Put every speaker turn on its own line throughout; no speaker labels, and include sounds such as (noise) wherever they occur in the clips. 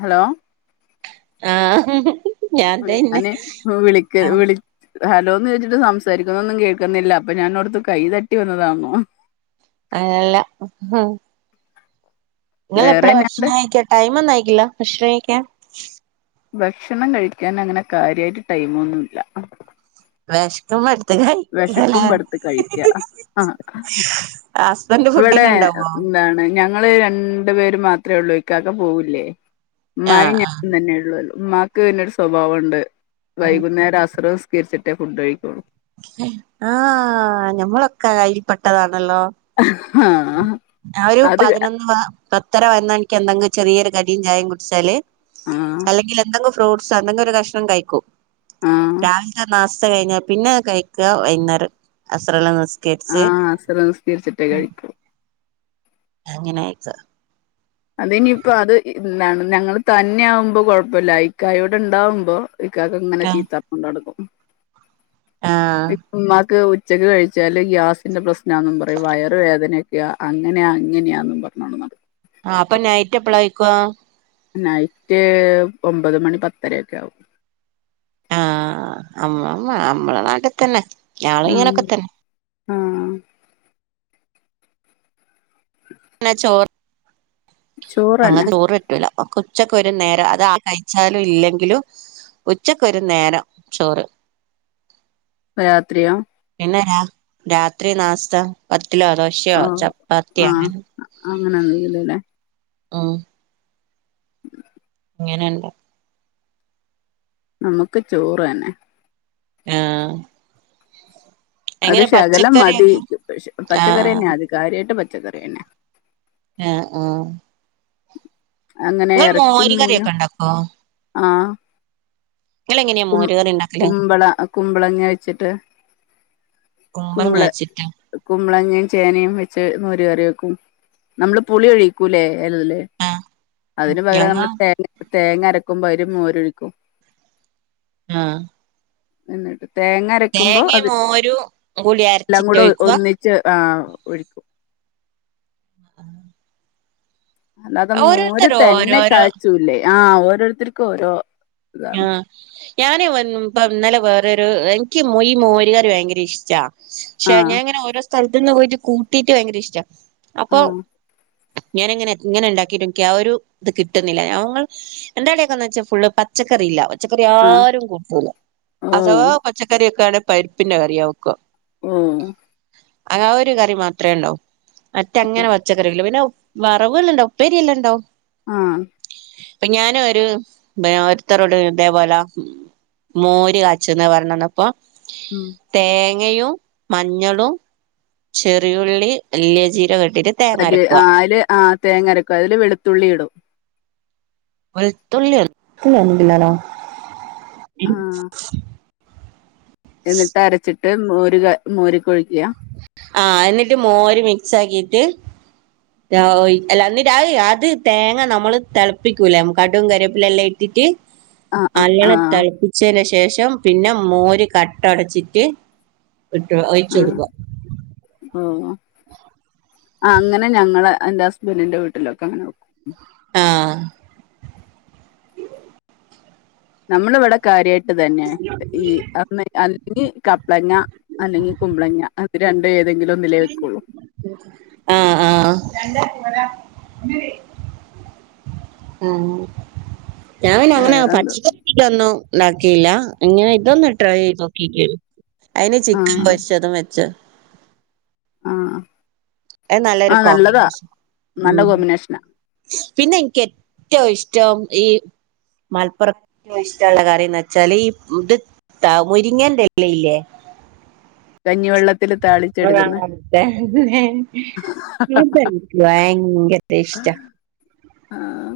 Hello
ആഹ് ഞാൻ തന്നെ
അന്നെ വിളിക്ക വിളി ഹലോന്ന് ചോയച്ച്ട്ട് സംസാരിക്കുന്നൊന്നും കേക്കുന്നില്ല അപ്പൊ ഞാനോർത്തു കൈ തട്ടി വന്നതാന്നോ
അതല്ല ഇങ്ങളെപ്പളാ
വേറെന്നാണ്ട്
ഭഷ്ണംകഴിക്ക ടൈമൊന്നായിക്കില്ല ഭഷ്ണം കഴിക്കാൻ
ഭക്ഷണം കഴിക്കാൻ അങ്ങനെ കാര്യായിട്ട് ടൈമൊന്നുല്ല
വെശ്ക്കുമ്പോ എട്ത്ത് കയ്
വെശക്കുമ്പോ ട്ത്ത് കഴിക്കാ ആഹ്
ഹസ്ബൻ്റ്
ഇവടെ എന്താണ് ഞങ്ങള് രണ്ടുപേരും മാത്രേള്ളൂ ഇക്കാക്ക പോവൂല്ലേ ഉമ്മായും
ആഹ്
ഞാനും തന്നെ ഉള്ളുല്ലോ ഉമ്മാക്ക് പിന്നൊരു സ്വഭാവണ്ട്
ഉം
വൈകുന്നേരം അസ്റ് നിസ്കരിച്ചിട്ടേ ഫുഡ് കഴിക്കൊള്ളു
ആഹ് ഞമ്മളൊക്കെ അയ്ല് പെട്ടതാണല്ലോ
ആഹാ
ഞാഒരു പതിനൊന്ന് പ പത്തര പതിനൊന്ന് മണിക്ക് എന്തെങ്കിലും ചെറിയൊരു കടീം ചായേം കുടിച്ചാല്
ആഹ്
അല്ലെങ്കിൽ എന്തെങ്കിലും ഫ്രൂട്ട്സോ എന്തെങ്കിലൊരു കഷ്ണം കഴിക്കും
ആഹ്
രാവിൽത്തെ നാസ്‌ത്ത കഴിഞ്ഞ പിന്നെ കഴിക്ക വൈകുന്നേരം അസ്റെല്ലം നിസ്
ആഹ് അസറ് നിസ്‌കരിച്ചിട്ടേ കഴിക്കു
അങ്ങനെയൊക്ക
അത് ഇനിയിപ്പോ അത് എന്താണ് ഞങ്ങള് തന്ന്യാവുമ്പോ കൊഴപ്പല്ല ഇക്കായൂടെ ണ്ടാവുമ്പോ ഇക്കാക്കങ്ങനെ ചീത്തർഞ്ഞോണ്ടട്ക്കും
ആഹ്
ഉമ്മാക്ക് ഉച്ചക്ക് കഴിച്ചാല് ഗ്യാസിന്റെ പ്രശ്നാന്നും പറയും വയർ വേദനയൊക്ക്യാ അങ്ങനെ അങ്ങനെയാന്നും പർഞ്ഞോണ്ട് നടക്കും
ആഹ് അപ്പൊ നൈറ്റ് എപ്പളേയ്ക്കും
നൈറ്റ് ഒമ്പത് മണി പത്തരൊക്കെ ആവും
ആഹ് അമ്മള് മ്മ നമ്മളെ നാട്ട്ത്തന്നെ
ഉം ആഹ് (inaudible)
ന്നാ ചോറ്
ചോറന്നെ
ഞങ്ങക്ക് ചോറ് പറ്റൂല്ല മ്മക്ക് ഉച്ചക്കൊരു നേരം അത് ആ കഴിച്ചാലും ഇല്ലെങ്കിലും ഉച്ചക്കൊരു നേരം ചോറ്
പ്പ രാത്രിയൊ
പിന്നെ രാ രാത്രി നാസ്ത പത്തിലോ ദോശയോ ചപ്പാത്യോ അങ്ങനെ
അങ്ങനെന്നല്ലല്ലെ
ആഹ്
(inaudible)
ങ്ങനെയണ്ടോ
നമുക്ക് ചോറന്നെ
ആഹ്
അത്
എങ്ങനെ
ശകലം മതി
പച്ചക്കറിയൊക്കെ ആഹ്
പച്ചക്കറിന്നെ അത് കാര്യായിട്ട് ട്ട് പച്ചക്കറിന്നെ
ആഹ് ആഹ്
അങ്ങനെ
നിങ്ങൾ
എറച്ചി
മോര് കറിയൊക്കെ
മീനും
ഉണ്ടാക്കോ
ആഹ്
നിങ്ങൾ എങ്ങനെയാ
കുമ്പ
മോര് കറി ഉണ്ടാക്കല്
കുമ്പള കുമ്പളങ്ങ വെച്ചിട്ട്
കുമ്പങ്ങ
കുമ്പള
കഴിച്ചിട്ട
കുമ്പളങ്ങയും ചേനയും വെച്ച് മോര് കറി വെക്കും നമ്മള് പുളി ഒഴിക്കൂല്ലേ അലേ
ആഹ്
അതിന് പകരം
ഞങ്ങ
മ്മള് തേങ്ങ തേങ്ങ അരക്കുമ്പോ അയില് മോരൊഴിക്കും
ആഹ്
എന്നിട്ട് തേങ്ങ അരക്കുമ്പോ
തേങ്ങയും
അത്
മോരും കൂടി
എല്ലാം കൂടെ
അരച്ചിട്ടൊഴിക്കുക
ഒന്നി (unintelligible) (inaudible)
(inaudible) (inaudible)
അല്ലാതെ മോര്
ഓരോരുത്തര്
തന്നെ
ഓരോരോ
കാചൂല്ലേ ആഹ് ഓരോരുത്തർക്കും ഓരോ ഇതാണ്
ആഹ് ഞാനെ വ പ്പ ഇന്നലെ വേറരു എനിക്ക് ഈ മോരുകറി ഭയങ്കര ഇഷ്ടാ ക്ഷേ
ആ
ഞാ ങ്ങനെ ഓരോ സ്ഥലത്തുന്ന് പോയിട്ട് കൂട്ടീട്ട് ഭയങ്കര ഇഷ്ട
ആ
അപ്പൊ ഞാനങ്ങനെ ഇങ്ങനെ ഉണ്ടാക്കിട്ടുംക്ക ആ ഒരു ഇത് കിട്ടുന്നില്ല ഞങൾ എന്താകയ്യിക്കുന്നോച്ചാ ഫുള് പ ച്ചക്കറില്ല പച്ചക്കറി
ആ
ആരും കൂട്ടൂല
ഓ
അതവാ പച്ചക്കറിയൊക്കയാപരിപ്പിന്റെറെ കറിയാ വെയ്ക്ക
ഉം
അ ആ ഒരു കറി മാത്രമേ ഉണ്ടോ മറ്റേ അങ്ങനെ പച്ചക്കറില്ലാ പിന്നെ വറവുകള് ണ്ട ഉപ്പേരിയല്ലാം ണ്ടോ
ആഹ്
പ്പൊ ഞാനൊരു ഇത്തരോട് ഇതേപോലെ മോര് കാച്ചന്ന് പറഞ്ഞന്നപ്പോ
ഉം
തേങ്ങയും മഞ്ഞളും ചെറിയുള്ളി വലിയ ജീരകെട്ടിട്ട്
വല്യ ആഹ് അതില് ആഹ് തേങ്ങരക്കും അതില് വെളുത്തുള്ളി ഇടും
വെലുത്തുള്ളി പിനാരോ
ആഹ് എന്നിട്ട് അരച്ചിട്ട് മോര് ക മോരിക്കൊഴിക്ക
ആഹ് എന്നിട്ട് മോര് മിക്സ് ആക്കിട്ട് അല്ല എന്നിട്ട അത് തേങ്ങ നമ്മള് തിളപ്പിക്കൂലേ കടും കറിവേപ്പില എല്ലാം ഇട്ടിട്ട്
ആഹ് ആഹ്
അങ്ങനെ
ആഹ്
തളിപ്പിച്ചതിന് ശേഷം പിന്നെ മോര് കട്ട ഉടച്ചിട്ട് ഇട്ട് ഒഴിച്ച് കൊടുക്ക
ഉം അങ്ങനെ ഞങ്ങള് എന്റെ ഹസ്ബൻറിന്റെ വീട്ടിലൊക്കെ അങ്ങനെ വെക്കും
ആഹ് ഉം
നമ്മളിവിടെ കാര്യയിട്ട് ഇതെന്നെ അല്ലെങ്കി കപ്പ്ളങ്ങ അല്ലെങ്കി കുമ്പ്ളങ്ങ അത് രണ്ടും ഏതെങ്കിലും ഒന്നിലലേ വെക്കുള്ളൂ
ആഹ് ആഹ് അങ്ങനെ ഞാൻപിന്നങ്ങനെ
വേറെന്തോ
പച്ചിക്ക- ഇതൊന്നും ണ്ടാക്കിയില്ല, ഇങ്ങനെ ഇതൊന്ന് ട്രൈ ചെയ്ത് നോക്കിക്കെ അയ്ല് ചിക്കൻ
ആഹ്
പൊരിച്ചതും വെച്ച്
ആഹ്
അത് നല്ലൊരു
ആ നല്ലതാ
കോമ്പിനേഷൻ.
നല്ല കോമ്പിനേഷൻ
പിന്നെനിക്കെറ്റവും ഇഷ്ടം ഈ മലപ്പുറക്കാരെ ഇഷ്ള്ള കറിന്നെച്ചാല് ഈ (unintelligible) ത്താ മുരിങ്ങന്റെല ഇല്ലേ
കഞ്ഞിവെള്ളത്ത്ല് താളി
ആഹ് അതന്നെ അതെനിക്ക് ഭയങ്കര ഇസ്റ്റ
ആഹ്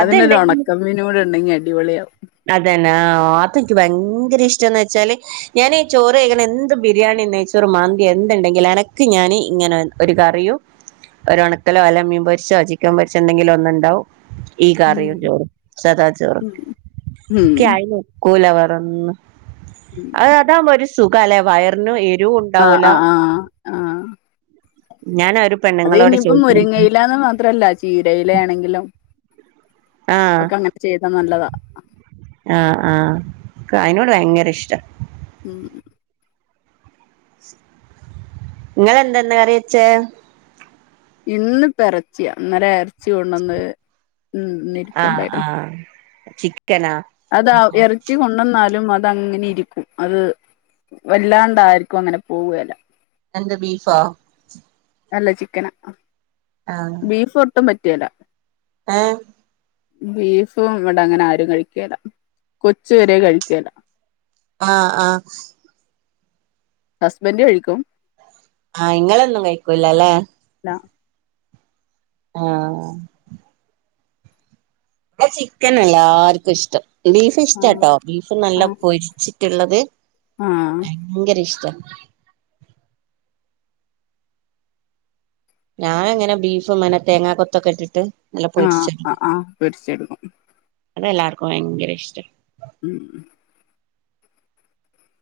അതിനൊരു
അതുണ്ടെങ്കിൽ
ഒണക്ക മീനുംകൂടി ണ്ടെങ്കി അടിപൊളി ആവും
അതന്നെ ആഹ് അത്ൻക്ക് ഭയങ്കര ഇഷ്ടംന്ന് വെച്ചാല് ഞാനീ ചോറ് കഴിക്കാണെ എന്ത് ബിരിയാണി നെയ്‌ച്ചോർ മന്തി എന്ത് ണ്ടെങ്കിലും എനക്ക് ഞാന് ഇങ്ങനെ ഒരു കറിയും ഒരു ണക്കലോ അല്ലെങ്കി മീൻ പൊരിച്ചതോ ചിക്കൻ പൊരിച്ചതോ എന്തെങ്കിലും ഒന്നുണ്ടാവും ഈ കറിയും
ഉം
ചോറും സദാ ചോറ്
ഉം
ഇക്ക്‌ ഐനൊക്കൂല വേറൊന്നും,
ഉം
അത് അതാവുമ്പൊരിശ് സുഖാല്ലേ വയറിനും എരിവും
ആഹ്
ണ്ടാവൂല
ആഹ് ആഹ് ആഹ് അത് ഇനിയിപ്പം മുരിങ്ങയിലാന്ന് മാത്രല്ല ചീരയിലേണെങ്കിലും
ആഹ്
ഒക്കങ്ങനെ ചെയ്താ നല്ലതാ
ആഹ് ആഹ് ക്കായ്നോട് ഭയങ്കര ഇഷ്ടം
ഉം
ങ്ങളെന്തന്ന് കറി യെച്ചേ
ഇന്ന്പ്പ എറച്ചിയാ ഇന്നലെ ഇർച്ചി കൊണ്ടന്ന്
ആഹ് ആഹ് ചിക്കനാ
അതാ എറച്ചി കൊ ണ്ടന്നാലും അതങ്ങനെ ഇരിക്കും, അത് വല്ലാണ്ടാര്ക്കും അങ്ങനെ പോവുകേല
എന്ത്‌ ബീഫോ
അല്ല ചിക്കന, ബീഫൊട്ടും പറ്റുകേല
ആഹ്
ബീഫും ഇവിടെ അങ്ങനെ ആരും കഴിക്കേല കൊച്ചു വരെ കഴിക്കേല
ആഹ് ആഹ്
ഹസ്ബൻഡ് കഴിക്കും
ആഹ് ഇങ്ങളൊന്നും കഴിക്കൂലല്ലെ
ല്ല
ആഹ് പ്പ ചിക്കനാല്ലാർക്കും ഇഷ്ടം. ബീഫ്
ആഹ്
ഇഷ്ടാട്ടോ ബീഫ് നല്ല
ആഹ്
പൊരിച്ചിട്ടുള്ളത്
ആഹ്
ഭയങ്കര ഇഷ്ട ഞാനെങ്ങനെ ബീഫ്ന്നാന തേങ്ങാ കൊത്തൊക്കെട്ടിട്ട് നല്ല
ആഹ് ആഹ്
പൊരിച്ചെടുക്കും.
ആഹ് പൊരിച്ചെടുക്കും
അതെല്ലാർക്കും ഭയങ്കര ഇഷ്ട
ഉം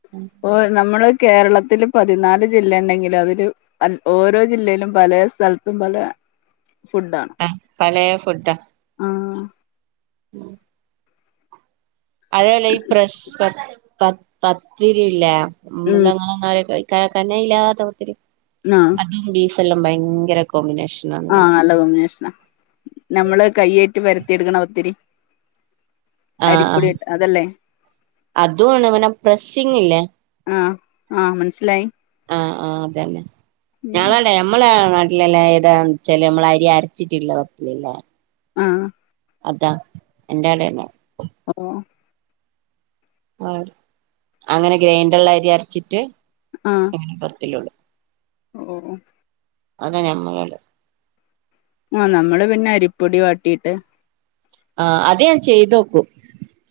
ഉം
നമ്മള് കേരളത്തില് പതിനാല് ജില്ല ണ്ടെങ്കിലതില് അ ഓരോ ജില്ലയിലും പലേ സ്ഥൽത്തും പലേ ഫുഡ്ഡ്ആണ്
ആ പലേ ഫുഡാ
ആഹ്
ഉം അതേപലെ ഈ പ്രഷ് പ പത് പത്തിരില്ലേ
ഉം
(unintelligible) ക കനയില്ലാതെ പത്തിരി
ആഹ്
അതും ബീഫല്ലാം ഭയങ്കര കോമ്പിനേഷൻ
ആഹ് നല്ല കോമ്പിനേഷന നമ്മള് കയ്യേറ്റ്് പരത്തിയെടുക്ക്ണ പത്തിരി
ആ ആ
അരിപ്പൊടിട്ട് അതല്ലേ
അതുവാണ് പിന്നെ പ്രസ്സിങ്ല്ലേ
ആഹ് ആഹ് മനസ്സിലായി
ആഹ് ആ അതന്നെ
ഉം
ഞങ്ങളടെ നമ്മളെ നാട്ടിലെല്ലാം താന്ന് വച്ചാല് നമ്മള അരി അരച്ചിട്ട്ള്ള പത്തിരി ല്ലേ
ആഹ്
അതാ എന്റെ ആടന്നെ
ഓ
ആ അങ്ങനെ ഗ്രൈൻഡർല് അരി അരച്ചിട്ട്
ആഹ്
അങ്ങന പത്തിലുടു
ഓഹ്
അത ഞമ്മളോട്
ആഹ് നമ്മള് പിന്നെ അരിപ്പൊടി വാട്ടിട്ട്
ആ അത് ഞാൻ ചെയ്തോക്കും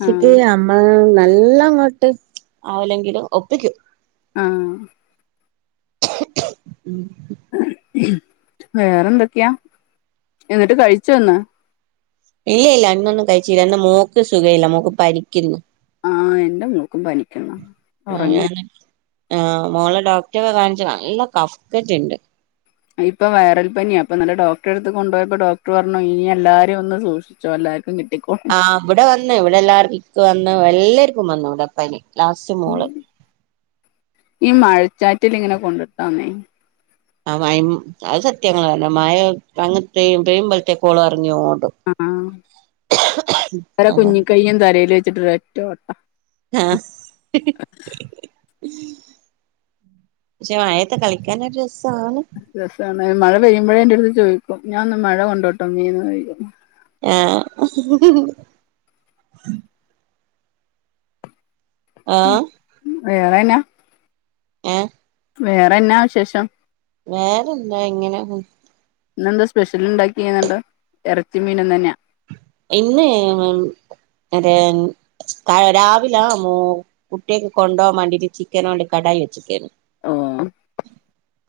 ശ
ആഹ്
ആനല്ല അങ്ങോട്ട് ആവില്ലെങ്കിലും ഒപ്പിക്കും
ആഹ്
ഉം (inaudible)
വേറെന്തക്ക്യ എന്നിട്ട് കഴിച്ചോന്ന്
ഇല്ല ല്ല ഇന്നൊന്നും കഴിച്ചിില്ല ഇന്ന് മോക്ക് സുഖ ഇല്ല മോക്ക് പരിക്കുന്നു
ആഹ എന്റെ മോക്കും പനി
ആ ഞൻ ആ മോളെ ഡോക്ടറെ കാണിച്ചോ നല്ല കഫ്ക്കറ്റ് ണ്ട്
ഇപ്പൊ വൈറൽ പനിിയ അപ്പൊ നല്ല ഡോക്ടറെ ടുത്ത് കൊണ്ടോ യപ്പോ ഡോക്ടർ പറഞ്ഞു ഇനി എല്ലാരും ഒന്ന് സൂക്ഷി ചോ എല്ലാർും കിട്ടിക്കും
ആ ഇവിടെ വന്ന്ഇവിടെ എല്ലാർ ഇക്ക് വന്ന് എല്ലാർക്കും വന്നു ഇവിടെപ്പനി ലാസ്റ്റ് മോള്
ഈ മഴച്ചാറ്റിൽ ഇങ്ങനെ കൊണ്ട്ട്ടാന്നേ
ആ മ അത് സത്യാ ങ്ങള് റഞ്ഞ് മഴ അങ്ങനത്തെയും പെയ്യുംപോലത്തേക്ക് ഓള് ഇറങ്ങി ഓടും
ആഹ് ഓരെ
അതാ
കുഞ്ഞിക്കയും തലയില് വെച്ചിട്ട്റ്റോ ട്ട
ആഹ് പക്ഷെ മഴത്തെ കളിക്കാനൊരു രസാണ്
രസാണ് മഴ പെയ്യുമ്പഴേ എൻറ അടുത്ത് ചോദിക്കും ഞാനൊന്ന് മഴ കൊണ്ടട്ടോ മീന്ന്് ചോയിക്കും
ആഹ് ആഹ്
എളേന
ഏ
വേറെ എന്നാ വിശേഷം
വേറെന്താ ഇങ്ങനെ
ഇന്നെന്താ സ്പെഷ്യൽ ഉണ്ടാക്കിങ്ങണ്ട് എറച്ചി മീനും തന്നെ
ഇന്ന് രെ രാവിലാ മോ കുട്ട്യാക്ക് കൊണ്ടകാൻ വാണ്ടിട്ട് ചിക്കനോണ്ട് കടായി വെച്ച്ക്കേന്നു
ആഹ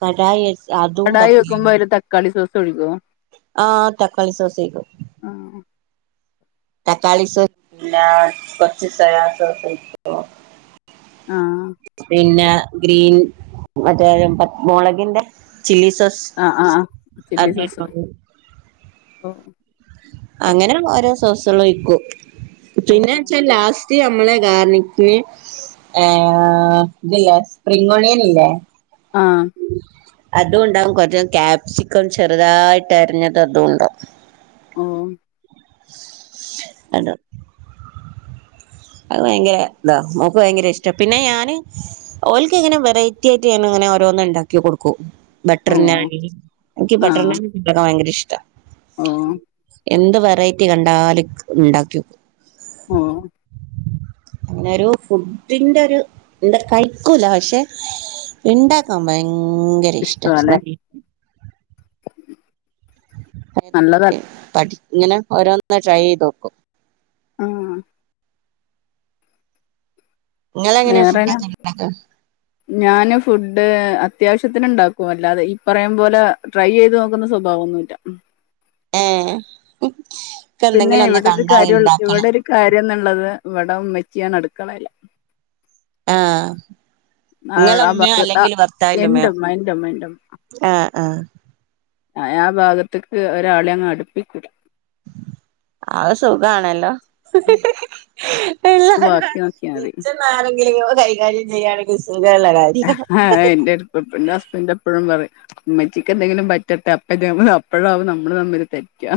കടായി അതും
വെക്കുമ്പോ
പതിരിയും
അതില് തക്കാളി സോസ് ഒഴിക്കോ
ആ തക്കാളി സോസയ്ക്കും
ആഹ
തക്കളി സോ സും എല്ലാ കൊർച്ച് സോയാസോസും
ആഹ
പിന്നെ ഗ്രീൻ മറ്റേ മുളകിന്റെ ചില്ലി സോസ്
ആ ആ ചില്ലി
അത്
സോസ് ഓ
അങ്ങനെ ഓരോ സോസെളോയ്ക്കും
ഓ
പിന്നെ വെച്ച ലാ സ്റ്റ് നമ്മളെ ഗാർണിക്ക്ന് ഏ ഇത്‌ലേസ്പ്രിംഗ് ഒണിയന് ഇല്ലേ
ആ
അതും ഉണ്ടാവും കുറച്ച് കാപ്സിക്കം ചെറ്തായിട്ട് അരിഞ്ഞത് അതും ഉണ്ടാവും
ഓ
അല്ല അത് ഭയങ്കര ഇതാ മോക്ക് ഭയങ്കര ഇഷ്ട്ടാ പിന്നെ ഞാന് ഓൽക്ക് ഇങ്ങനെ വെറൈറ്റി ആയിട്ട് ഇങ്ങനെ ഓരോന്ന് ഇണ്ടാക്കി കൊട്ക്കൂ ബട്ടർ
ഓ
ഞാന് ൻക്ക്
ആ
ബട്ടർ ഞാനി ഭയങ്കര ഇഷ്ട്ടാ
ഓ
എന്ത് വെറൈറ്റി കണ്ടാലും ക്ക് ഇണ്ടാക്കി ഓക്കും
ഓ
അങ്ങനൊരു ഫുഡിന്റെ ഒരു എന്താ കയ്ക്കൂല പക്ഷെ ഇണ്ടാക്കാൻ ഭയങ്കര ഇഷ്ട്ടാ
ഇഷ്ടല്ലേ നല്ലതല്ല
പഠി ഇങ്ങനെ ഓരോന്ന് ട്രൈ ചെയ്തോക്കും
ആഹ
ഇങ്ങളെങ്ങനെ
വേറെന്നാ
ഫുഡ്ക്കെ എങ്ങനെ ഇണ്ടാക്ക
ഞാന് ഫുഡ് അത്യാവശ്യത്തിന് ഇണ്ടാക്കും അല്ലാതെ ഈ പറയം പോലെ ട്രൈ യ്യ്ത് നോക്ക്ന്ന സ്വഭാവം ഒന്നുല്ലാ
ഏഹ് ഒക്കെ
പിന്നെ
എന്തെങ്കിലും ഒന്ന്
ഇവടെ ഒര്
കണ്ടാ
കാര്യം
ഇണ്ടാക്കണം
ഇവിടൊരു കാര്യം ന്ന്ള്ളത് ഇവടെ ഉമ്മച്ചി ആണ് അട്ക്കളെല്
ആഹ്
അ
ഇങ്ങളെ ഉമ്മയോ
(unintelligible)
അല്ലെങ്കിൽ
എന്റുമ്മ എന്റെമ്മ എന്റെമ്മ
ആഹ ആഹ
ആ ഭാഗത്ത്ക്ക് ഒരാളെ അങ്ങ് അട്പ്പീക്കൂലാ
(inaudible) അഹ് സുഖാണല്ലോ ഇല്ലാ
ബാക്കി നോക്കിയാൽ മതി
ന്നാരെങ്കിലും ഇങ്ങള് കൈക്കാര്യം ചെയ്യാണെങ്കി സുഖള്ള കാര്യ
ആ (unintelligible) ന്റെ ഹസ്ബൻഡ് എപ്പഴും പറയും ഇമ്മച്ചിക്ക് എന്തെങ്കിലും പറ്റട്ടേ അപ്പ ഞാൻ പറഞ്ഞു അപ്പഴാവും നമ്മള് തമ്മില് തെറ്റാ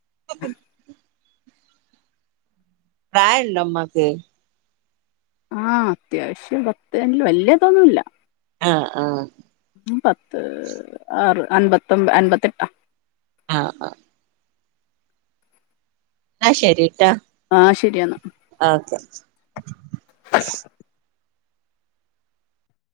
(inaudible) പ്രായണ്ടോ മ്മാക്ക്
ആ അത്യാവശ്യം (unintelligible) വല്യതൊന്നുല്ല
ആ ഹ ആഹ
പത്ത് ആറ് അൻപത്തൊമ്പ അൻപത്തെട്ടാ
ആഹ ആഹ ന്നാ ശരിട്ടാ
ആ ഹ ശരിയന്നാ
ആ ക്കെ